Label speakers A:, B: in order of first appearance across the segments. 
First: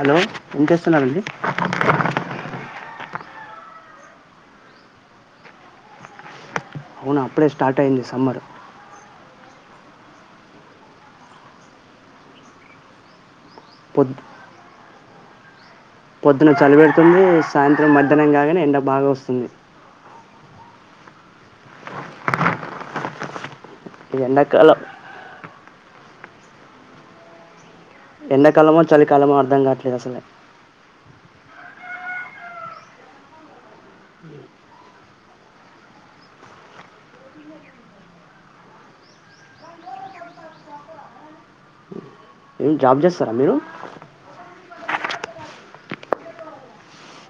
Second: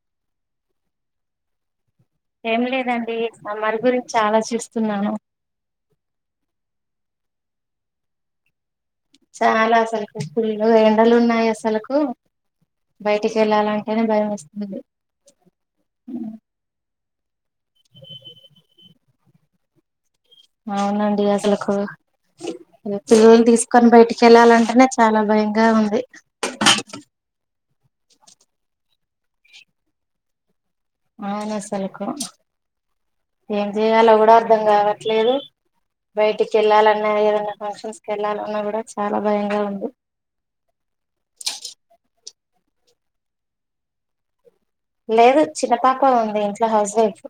A: Hello ఏం చేస్తున్నన్నారండి
B: ఏం లేదండి సమ్మర్ గురించి ఆలోచిస్తున్నాను చూస్తున్నాను
A: అవును అప్పుడే స్టార్ట్ అయింది సమ్మర్
B: చాలా అసలకు ఫుల్ ఎండలు ఉన్నాయి అసలకు బయటికి క వెళ్ళాలంటేనే భయం వేస్తుంది
A: పొద్దునా చలి పెడ్ తుంది సాయంత్రం మధ్యాహనం కాగానే ఎండ బాగా వస్తుంది
B: అవునండి అసలకు పిల్లలు తీసు కొని బయటికి
A: ఇది ఎండాకాలం
B: వెళ్ళాలంటేనే చాలా భయంగా ఉంది
A: ఎంకాలమో చలి కాలమో అర్ధం కాట్లేదు అసలే
B: అవును అసలుకు ఏం చేయాలో కూడా అర్ధం కావట్లేదు బయటికి వెళ్ళాలన్నా ఏదనా ఫంక్షన్స్కి వెళ్ళాలన్నా కూడా చాలా భయంగా ఉంది
A: ఏం జాబ్ చేస్తారా మీరు
B: లేదు చిన్నపాప ఉంది ఇంట్లో హౌస్ వైఫ్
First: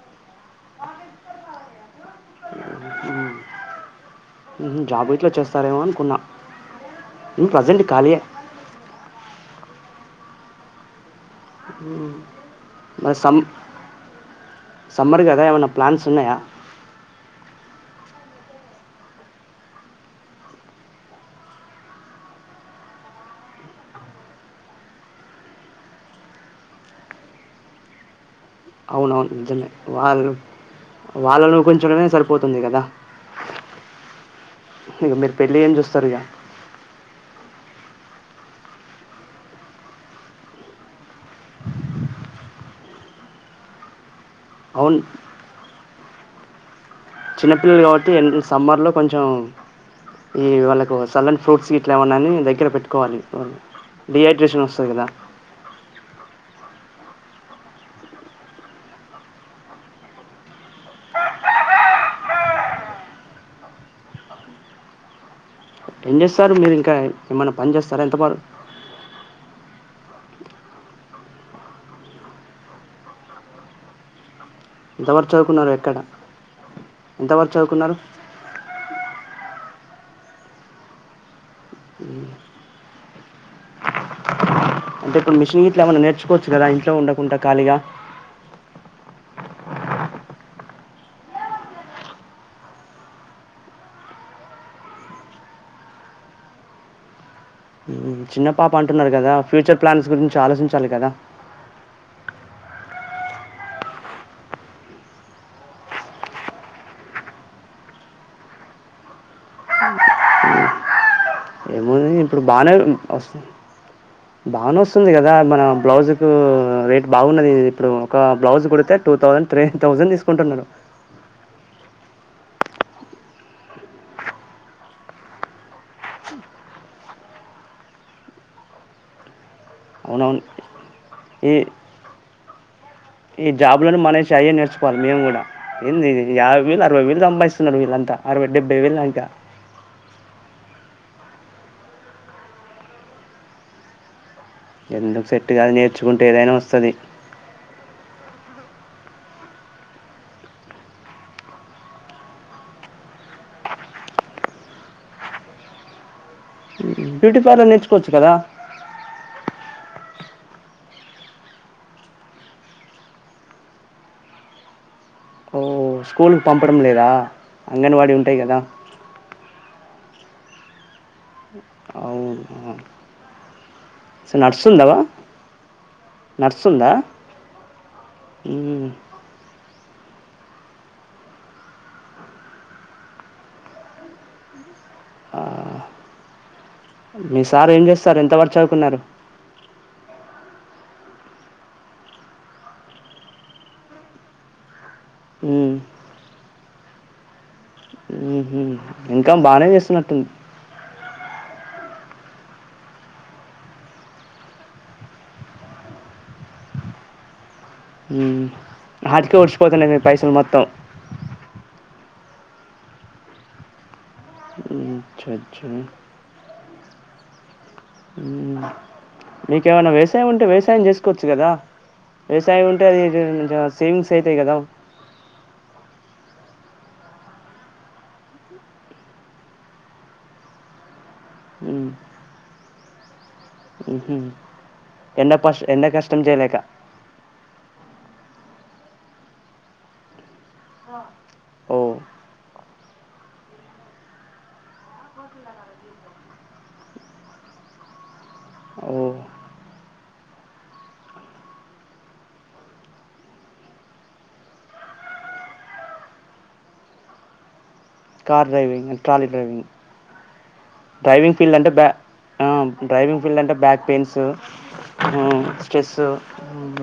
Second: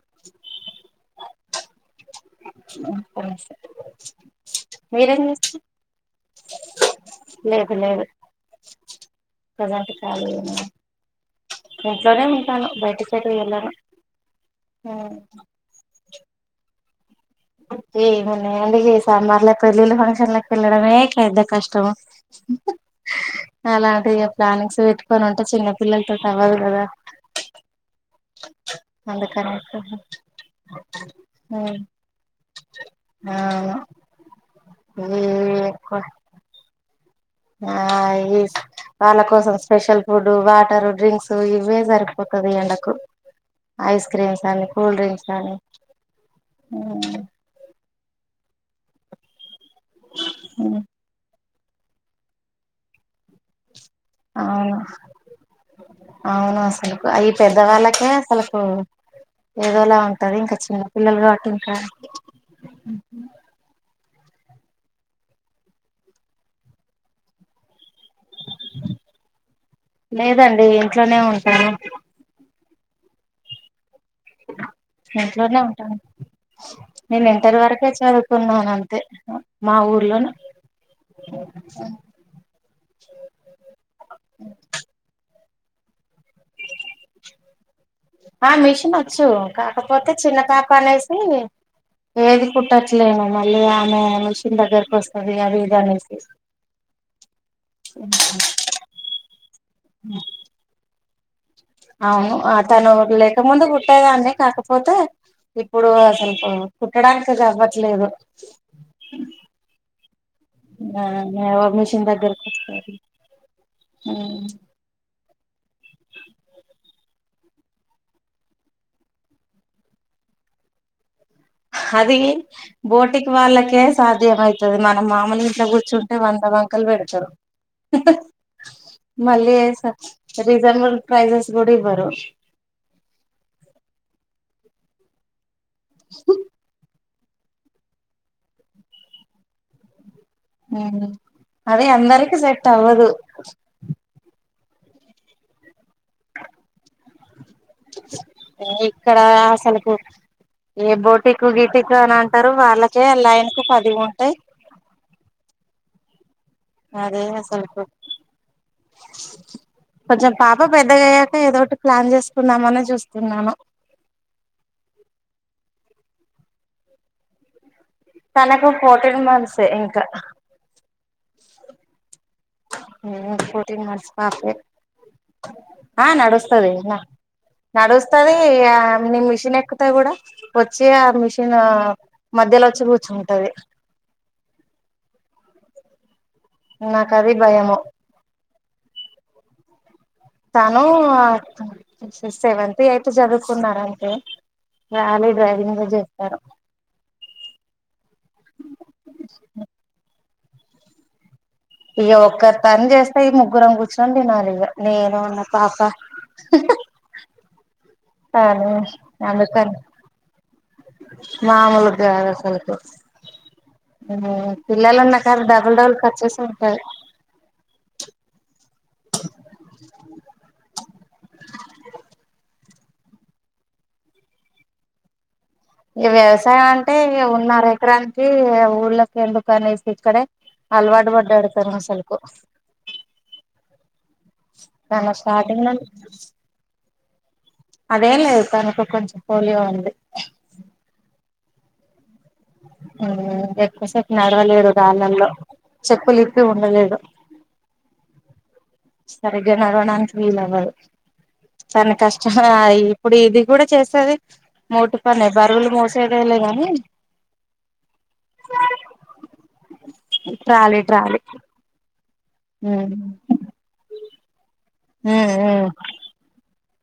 A: జాబ్
B: మీరేం
A: గిట్ల
B: చేస్తారు
A: చేస్తారేమో అనుకున్నా ఉం
B: లేదు
A: ప్రజెంట్
B: లేదు
A: ఖాళీయే
B: ప్రజెంట్ ఖాళీయేనా ఇంట్లోనే ఉ టాను బయటకి
A: మరి
B: ఎటు
A: సమ్
B: వెళ్ళను
A: న్నాయ
B: ఏమన్నాయండి ఈ సమ్మర్ల పెళ్ళిళ్ళ ఫంక్షన్లకి వెళ్ళడమే పెద్ద కష్టం అలాంటి ప్లానింగ్స్ పెట్టుకొని ఉంటే చిన్న పిల్లలతో అవ్వదు కదా [inaudible]
A: అవునవును నిజమే వాళ్ళ వాళ్ళను ఉకుంచడమే సరిపోతుంది కదా
B: అవును
A: ఇక
B: ఈ
A: మీరు పెళ్ళి ఏం
B: ఎక్కువ
A: చూస్తారు ఇక
B: ఆ వాళ్ళ కోసం స్పెషల్ ఫుడ్ వాటరు డ్రింక్స్ ఇవే సరిపోతది ఈ ఎండకు ఐస్ క్రీమ్ కానీ
A: అవును
B: కూల్ డ్రింక్స్ కానీ
A: చిన్నపిల్లలు కావ తే ఈ సమ్మర్లో కొంచెం ఈ వాళ్ళకు సల్లనీ ఫ్రూట్స్ గిట్లా ఏమన్నాని దగ్గర పెట్టుకోవాలి డిహైడ్రషన్
B: అవును
A: వస్తది గదా
B: అవును అసలుకు ఈ పెద్ద వాళ్ళకే అసలులకు ఏదోలా ఉంటది ఇంకా చిన్న పిల్లలు కాబట్టి ఇంకా
A: ఏం చేస్తారు మీరు ఇంకా ఏమన్న పన్ జేస్తార ఎంతవారు
B: లేదండి ఇంట్లోనే ఉంటాను
A: ఎంతవరకు
B: ఇంట్లోనే
A: చదువుకున్నారు ఎక్కడ
B: ఉంటాను నేను
A: ఎంతవరకు
B: ఇంటరి వరకే
A: చదువుకున్నారు
B: చదువుకున్నాను అంతే మా ఊర్లోనే
A: అంటె ప్పు మిషిన్ గిట్ల ఏమన్నా నేర్ చోచ్చు గదా ఇంట్లో ఉండకుంట ఖాళీగా
B: చ్చు కాకపోతే చిన్నకాకు అనేసి ఏది కుట్టట్లేము మళ్ళీ ఆమె మిషన్ దగ్గరకి వస్తుంది అది ఇది అనేసి
A: చిన్న పాప అంటున్నారు కదా ఫ్యూచర్ ప్లాన్స్ గురించి ఆలోచించాలి కదా
B: అవును ఆ తను లేకముందు కుట్టేదాన్ని కాకపోతే ఇప్పుడు అసలు కుట్టడానికైతే అవ్వట్లేదు మిషన్
A: ఇప్పుడు
B: దగ్గరకు
A: బానే
B: వస్తది
A: వస్తుం బానే వస్తుంది కద్ ద మన బ్లౌజ్ కు రేట్ బావున్నది ఇప్పుడు ఒక బ్లౌజ్ కుడితే టూ థౌసండ్ త్రీ థౌసండ్ తీస్కుంటున్నారు
B: అదీ బోటిక్ వాళ్ళకే సాధ్యం ఐతది మనం మామలుగా ఇంట్ల కూర్చుంటే వంద వంకలు పెడతారు మళ్ళీ
A: అవునవును
B: [inaudible] రీజనబుల్ ప్రైసెస్
A: ఈ
B: కుడ ఇవ్వరు
A: ఈ జాబ్ లన్ని మనేసి అయ్యే నేర్చుకోవాలి మేం కుడ ఎందిది యాబై వేలు అరవై వేలు సంభాయిస్తున్నారు వీళ్ళంతా అరవై డెబ్బై వేలు దాంకా
B: ఊ ఊ అదే అందరికి సెట్ అవ్వదు
A: ఎందుకు సెట్టు గాదు నేర్చుకుంటే ఏదైనా వస్తది
B: ఇక్కడ అసలుకు ఏ బోటికు గిటికు అని అంటరు వాళ్ళకే లైన్కు పదివి ఉంటాయ్
A: బ్యూటీ పార్లల్ నేర్చుకోవచ్చు కదా
B: కొంచెం పాప పెద్దగయ్యాక ఏదోటి ప్లాన్ చేసుకుందామనే చూస్తున్నాను
A: స్కూల్క్ పంపడం లేదా అంగన్వాడీ ఉంటాయి కదా
B: తనకు ఫోర్ త్రీని మంత్స్ తె ఇంఖ అహ్
A: అవునా
B: [inaudible] టీ మంత్స్
A: సో
B: పాపే
A: నడుస్తుందా
B: ఆ నడుస్తది
A: నడుస్తుందా
B: నడుస్తదీ ఆ
A: మ్మ్.
B: నీ మిషన్ ఎక్కు త కూడా వచ్చి ఆ మిషన్ ఆ మధ్యలో ఒచ్చి కూర్చుంటది.
A: ఆ,
B: నాకు అది
A: మీ సార్
B: భయము
A: ఏం చేస్తారు ఎంత వరక్ చదువ్ కున్నారు.
B: తను సెవెంత్ ఎయిత్ చదువుకున్నారంతే ఇంగ రాలీ
A: మ్మ్.
B: డ్రైవింగు జేస్తారు.
A: మ్మ్హ్మ్. ఇన్కమ్ బానే చేస్తున్నట్టుంద్
B: ఇక ఒక్క తన్ చేస్తె ఈ ముగ్గురం కూర్చొని తినాలి. ఇగ నేను నా పాప
A: హ్మ్
B: తను
A: ఆటికే ఒడ్చిపోతన్నయ్ మీ పైసలు మొత్తం
B: మామూల్గాద్ అసల్కు
A: మ్మ్.
B: పిల్లల్ ఉన్న
A: చూ
B: కాడ
A: చూ.
B: డబల్ డబల్ ఖర్చేస్ ఉంటాయ్
A: ఉమ్ మీకేమైన వ్యవసాయం ఉంటె వ్యవసాయం చేసుకోవచ్చు కదా వ్యవసాయం ఉంట్ సేవింగ్స్ అయితయ్ గదా
B: ఈ వ్యవసాయం అంటే ఉన్న అరెకరానికి ఊళ్ళకి ఎందుకనేసి ఇక్కడే అలవాటు పడ్డాడతారు
A: హ్మ్.
B: అసలుకు తను
A: ఎండక్ పస్
B: స్టార్టింగ్
A: ఎండక్ కష్టం చేయలేక
B: అదేలేద్ తనుకు కొంచెం పోలియో ఉంది
A: ఓహ్!
B: ఎక్కువసేపు నడవలేడు రాలల్లొ చెప్పులిప్పి ఉండలేడు
A: ఓహ్!
B: సరిగ్గా నడవడానికి వీల్ అవ్వద్ తన కష్టం ఇప్పుడు ఇది కూడ చేసేది మోటి పనే బరువులు మోసేదేలే గానీ
A: car driving and trolley driving
B: trolley trolley
A: driving field అంటే బ ఆ
B: ఉమ్
A: డ్రైవింగ్ ఫీల్డ్ అంటే బ్యాక్ పెయిన్స్
B: ఉమ్
A: స్ట్రెస్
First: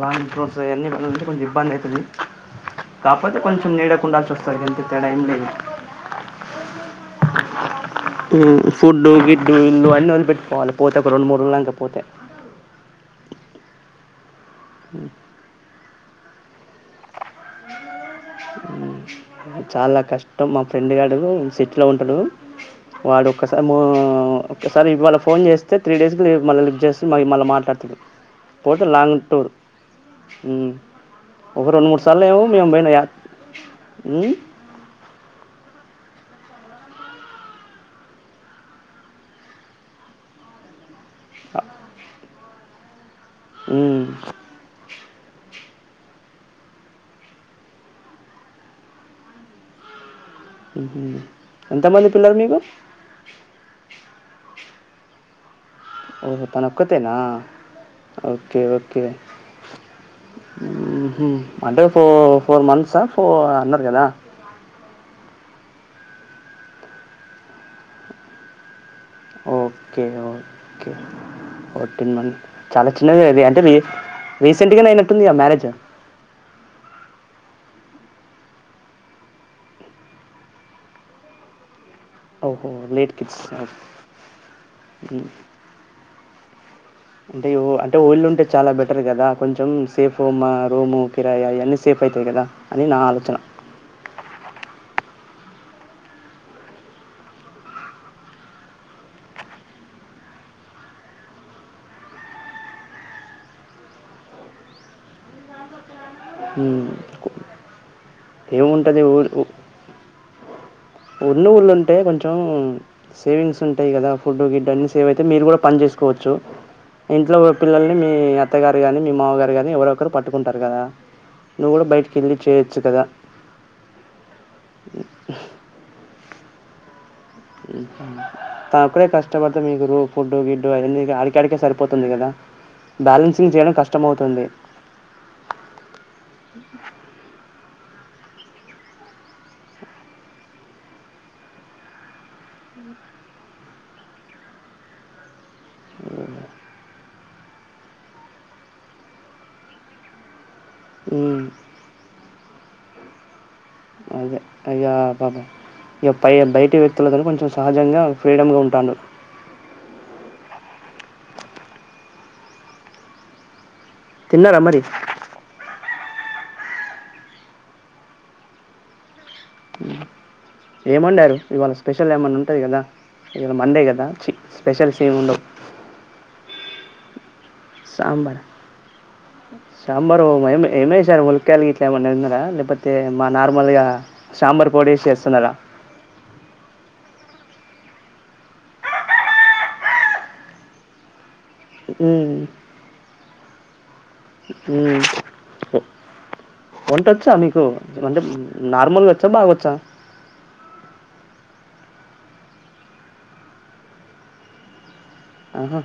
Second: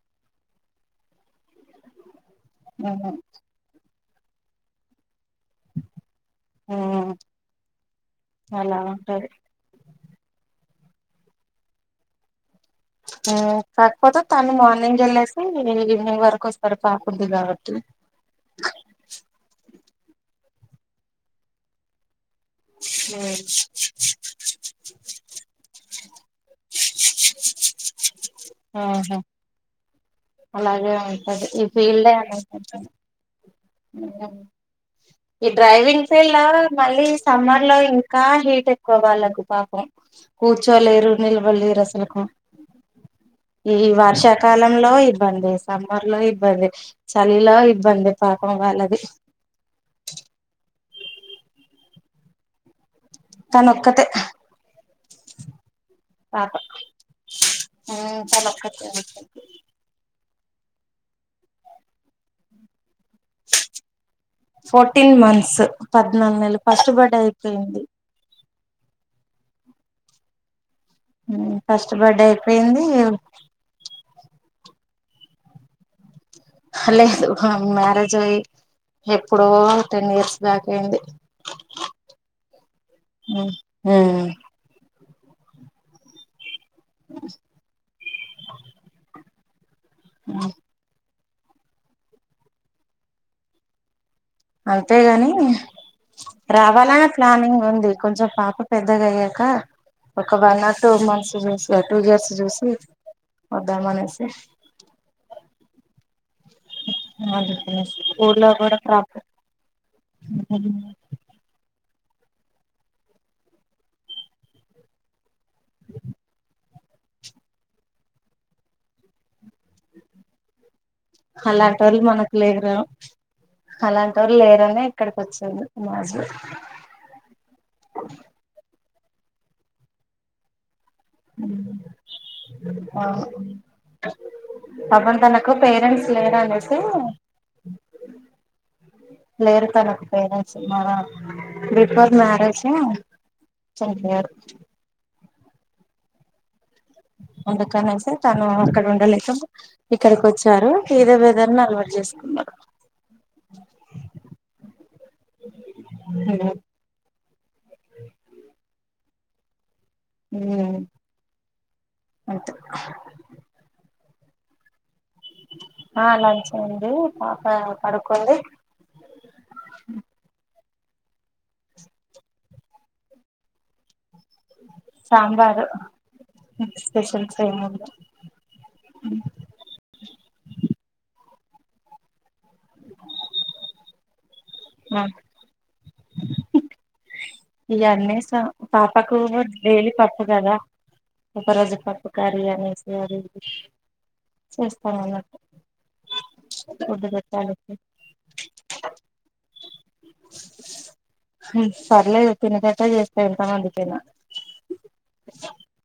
A: బలాడ్ ఫ్రూట్స్ అవన్నీన్నంటే కొంచెం ఇబ్బంది అవుతుంది
B: ఉమ్
A: కాపోతే కొంచెం నీడ కుండా చస్తాయి ఎంత పేడైం లేదు
B: ఉమ్ అలా
A: ఫుడ్
B: ఉంటది
A: గిడ్డు ఇ అన్న పెట్టుకోవాలి పోతే ఒక రెండు మూడు రుంక పోతే
B: కాకపోతే తను మార్నింగ్ వెళ్ళసి ఈవినింగ్ వరకు వస్తారు పాకుద్ది కాబట్టి
A: చాలా కష్టం మా ఫ్రెండ్ గడు సిెట్లో ఉంటడు వాడు ఒక్కసారిసారి ఇవాళ ఫోన్ చేస్తే త్రీ డేస్కి మళ్ళీ లిఫ్ చేస్త మళ్ళీ మాట్లాడుతుంది పోతే
B: ఆహా
A: లాంగ్ టూర్ ఉమ్.
B: అలాగే ఉంటంది
A: ఒక
B: ఈ
A: రెండు మూడు
B: ఫీల్డ్ ఏంట
A: ఈ
B: డ్రైవింగ్ ఫీల్డ్ లో మళ్ళీ సమ్మర్ లో ఇంకా హీట్ ఎక్కువ వాళ్ళకు పాపం కూర్చోలేరు నిల్వ లేరు అసలులకు ఈ
A: ఉమ్,
B: వర్షాకాలంలో ఇబ్బంది సమ్మర్లా ఇబ్బంది చలిలా ఇబ్బంది పాకం వాళది
A: ఎంతమంది పిల్లలు మీకు
B: తను ఒక్కతే
A: ఓహ తనకతేనా ఓకే
B: తనొక్కతే
A: ఓకే అంటే ఫోర్ ఫోర్ మంత్స్ార్
B: ఫర్టీన్ మంత్స్ పద్నాలుగు నెలలు ఫస్ట్ బర్డే అయిపోయింది
A: ఓకే ఓ
B: ఫస్ట్
A: ఫర్టీన్
B: బర్డే
A: మ
B: అయిపోయింది
A: చాలా చిన్నగా అది అంటే రీసెంట్గా అయినట్టుంది గా మ్యారేజ్
B: లేదు మ్యారేజ్ అయ్యి ఎప్పుడో టెన్ ఇయర్స్ బ్యాక్ అయింది.
A: ఓహో లేట్ కిడ్స్ హు అంటే అంటే ఊర్లో ఉంటే చాలా బెటర్ కదా కొంచెం [unintelligible] రోము కిరయ అవన్నీ సేప్ అవుతాయి కదా అని నా ఆలోచన
B: అంతేగాని రావాలనే ప్లానింగ్ ఉంది కొంచెం పాప పెద్దగా అయ్యాక ఒక వన్ ఆర్ టూ మంత్స్ చూసి టూ ఇయర్స్ చూసి వద్దామనేసి
A: హు ఏముంటుంది ఊ
B: హు
A: ఉన్న ఊర్లో ఉంటే కొంచెం సేవింగ్స్ ఉంటాయి. కదా ఫుడ్ గిడ్ అన్ని సేవ్ అయితే మీరు కూడా పని చేసుకోవచ్చు ఇంట్లో పిల్లల్ని మీ అత్తగారు కాని మీ మామగారు కాని ఎవరో ఒకరు పట్టుకుంటారు కదా నువ్వు
B: అలాంటి
A: గూడా
B: ఓళ్ళు మనకు
A: బయటికెళ్ళి
B: లేరా
A: చేయొచ్చు
B: అలాంటి ఓళ్ళు లేరునే ఇక్కడికి వచ్చింది. [unintelligible]
A: ఇంకా తానొక్కడే కష్టపడితే మీకు రూమ్ ఫుడ్డు గిడ్డు అయి అన్ని
B: హు ఆ
A: బ్యాలెన్సింగ్ చేయడం కష్టమవుతుంది.
B: పాపం తనకు పేరెంట్స్ లేరూ ఆనేసి లేరు తనకు పేరెంట్స్ మ బిఫోర్ మ్యారేజ్ చనిపోయారు.
A: అవునా
B: అందుకనేసి తను అక్కడ ఉండలేక ఇక్కడికి వచ్చి చ్చారు ఏదో
A: హ్మ్.
B: విధాన అలవాటు చేసుకున్నారు.
A: అదే ఇక పాబ ఇక పై, బయటి వ్యక్తులతో కొంచెం సహజంగా ఫ్రీడమ్ గా ఉంటారూ
B: హు అంతే
A: తిన్నారా మరి
B: హా లంచ్ అయింది పాప పడుకుంది.
A: [inaudible] ఏం వండారు ఇవాళ స్పెషల్ ఏమన్నా ఉంటది కదా ఇవాళ మండే కదా చి స్పెషల్స్ ఏమి ఉండవు
B: సాంబారు స్పెషల్స్ ఏముంది
A: సాంబార్ ఆ సాంబార్ ఎం ఎసరు మునక్కాయలు గట్లా ఏమైనా ఉన్నారా లేకపోతే మా నార్మల్ గా సాంబార్ పోడేసిస్తున్నార
B: ఇగ అన్నీ వేస్తా పాపకు డైలీ పప్పు కదా ఒక రోజు పప్పు
A: హు
B: కర్రీ అనేసి అది ఇది
A: హు
B: చేస్తాను అన్నట్టు ఫుడ్
A: వంటొచ్చా
B: పెట్టాలి
A: మీకు అంటే నార్మల్గా వచ్చా బాగొచ్చా
B: హ్ పర్లేదు తినేటట్టే చేస్తే ఎంతమందికైనా
A: ఆహా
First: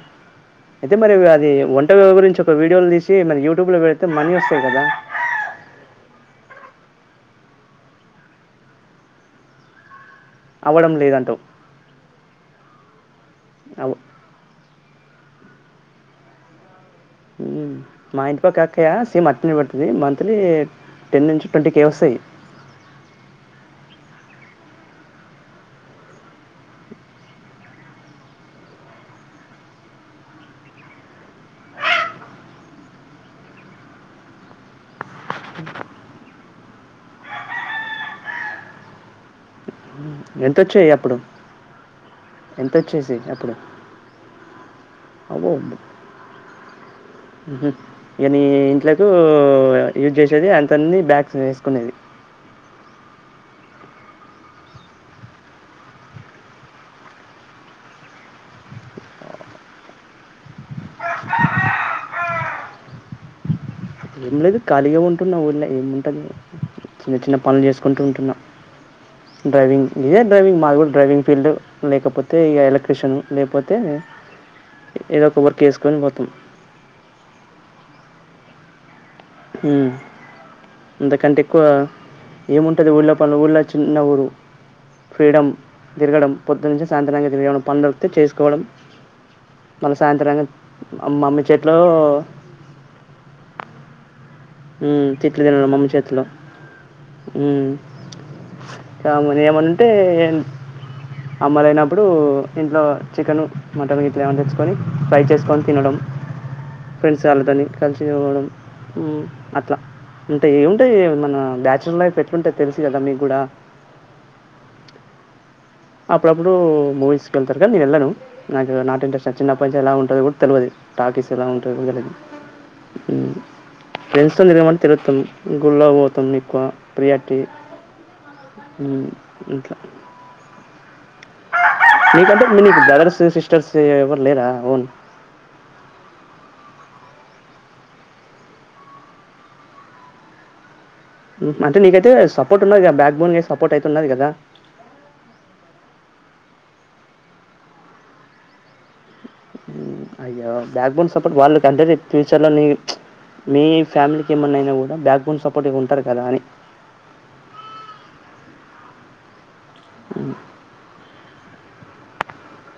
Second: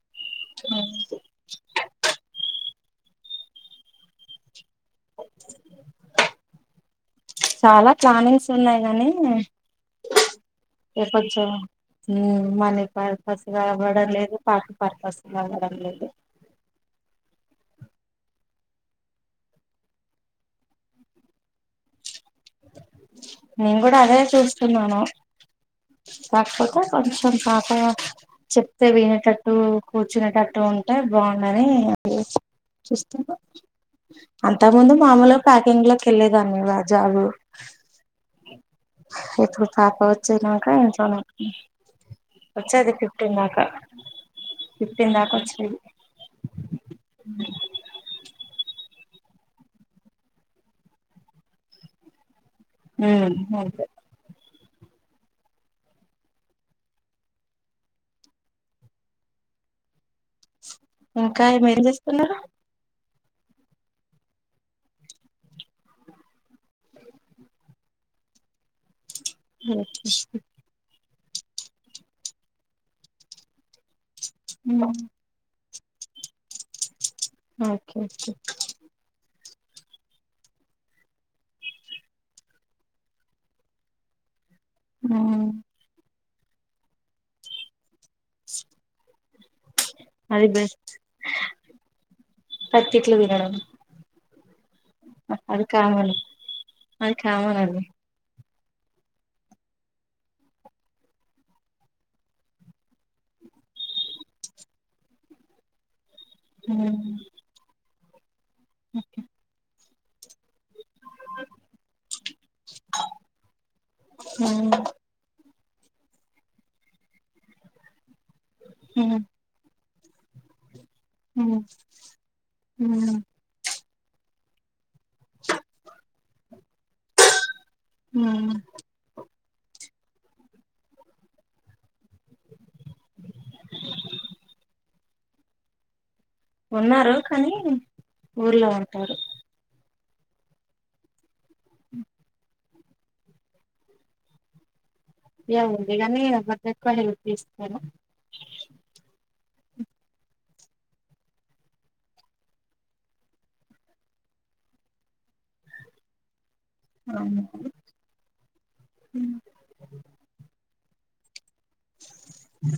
A: అయితే మరి అది వంట గురించి ఒక వీడ్ డియోలు తీసి మరి యూటూబ్ లో పెడితే మనీ వస్తాది గాదా
B: చాలా ప్లానింగ్స్ ఉన్నాయి. గా నీ
A: అవ్వడం లేదంటావు
B: ఎప్పుడొచ్చావ్ హ్ మార్నింగ్ పర్ అసల్
A: అవ్
B: అవ్వడం లేదు పాటి పర్పస్ లాగా [unintelligible]
A: హ్ మా ఇంటి పక్క ఆక్కయా సేమ్ అట్నే పేడుతది. మంత్లీ టెన్ నుంచి ట్వంటీ కే వస్తాయి.
B: నేను కూడా అదే చూస్తున్నాను. కాకపోతే కొంచెం పాప చెప్తే వినేటట్టు కూర్చునేటట్టు ఉంటే బాగుండాని చూస్తున్నా అంతకు ముందు మామూలుగా ప్యాకింగ్ లకి వెల్లేదాన్ని జాబు ఎటు పాప వచ్చేదాక
A: ఎంతొచ్చాయి అప్పుడు?
B: ఇంట్లోనే వచ్చేది
A: ఎంతొచ్చేసాయి
B: ఫిఫ్టీన్
A: అప్పుడు?
B: దాకా ఫిఫ్టీన్ దాకా
A: అబ్బో!
B: వోచ్చెది.
A: కు యూజ్ చేసేది. అంతనాలే వ్యాక్సిన్ ఏసుకునేది.
B: ఉ అంతే ఇంకా ఏమేం చేస్తున్నారు.
A: ఏం లేదు ఖాళీగా ఉంటున్నా ఊల్లే ఏము ఉంటది. మేడం చిన్న చిన్న పనులు చేసుకుంటూ ఉంటున్నా డ్రైవింగ్ ఏ డ్రైవింగ్ మాది గూడ డ్రైవింగ్ ఫీల్డ్ లేకపోతే ఇగా ఎలక్ట్రిషియన్ లే పోతే ఏధో కొబరు కేసు తేని వోతం
B: ఓకే ఓకే
A: హ్ అంతకంటే ఎక్కువ ఏముంటది ఊళ్ళ పనులు ఊళ్ళ చిన్న ఊరు
B: ఉమ్
A: ఫ్రీడమ్ తిరగడం పోద్దునా నుంచి సాయంత్రంగా తిరిగి ఏమన్నా పనులు చేసుకోవడం మళ్ళీ సాయంత్రం గా
B: అది బెస్ట్
A: మమ్మీ చేతిలో
B: పచ్చిట్లు తినడం
A: హ్ తిట్లు
B: అది
A: తినాల మమ్మీ
B: కామన్
A: చేతీ ల
B: అది కామన్ అది
A: కామన్ ఏమన్న ఉంటే అమ్మ లేన నప్పుడు ఇంట్లో చికెను మటన్ గిట్లా ఏమన్న తెచ్చుకొని ఫ్రై చేసుకొని తినడం.
B: ఉమ్
A: ఫ్రెండ్స్ చాలదని కలిసి చదువుకోవడం హ్ హ్ అంటే ఏముంటాయి. మన బ్యాచురల్ లైఫ్ ఎట్లుంటాది. తెలుసు కదా మీకు కూడా
B: ఉమ్
A: అప్పుడప్పుడు మూవీస్ కు ఏళ్తారు గాని నేను ఏళ్ళాను నాకు నాట్
B: ఉమ్
A: ఇంట్రస్ట్ వచ్చింది. అప్పటి నుంచి ఎలా ఉం న్నది కూడా తెలువాది. టాకీస్ ఎలా ఉంటాది కూడా తెల్వది
B: ఉమ్
A: ఫ్రెండ్స్ తో నీ తిరగం అన్ తాం గుళ్లాకు పోతాం ఎక్కువ ప్రియాటిటీ
B: హ
A: ఇంకా మీ కంట మ బ్రదర్స్ సిస్టర్స్ ఎవరు లేరా ఓన్
B: ఉన్నారు కానీ ఊర్లో ఉంటారు
A: మ నీకుతే సపోర్ బ్యాక్ బోన్ సపోర్ట్ అయితున్నది కదా
B: ఎవందిక న మధక్క తీస్తను
A: అయ్యో బ్యాక్ బోన్ సపోర్ట్ వాళ్ళకి అంటే ఫ్యూచర్ లో న మీ ఫ్యామిలీకి ఏమన్నాయినా కూడా బ్యాక్బోన్ సపోర్ట్ ఇ ఉంటారు కదా అని
B: అ
A: ఉమ్.
B: ఆ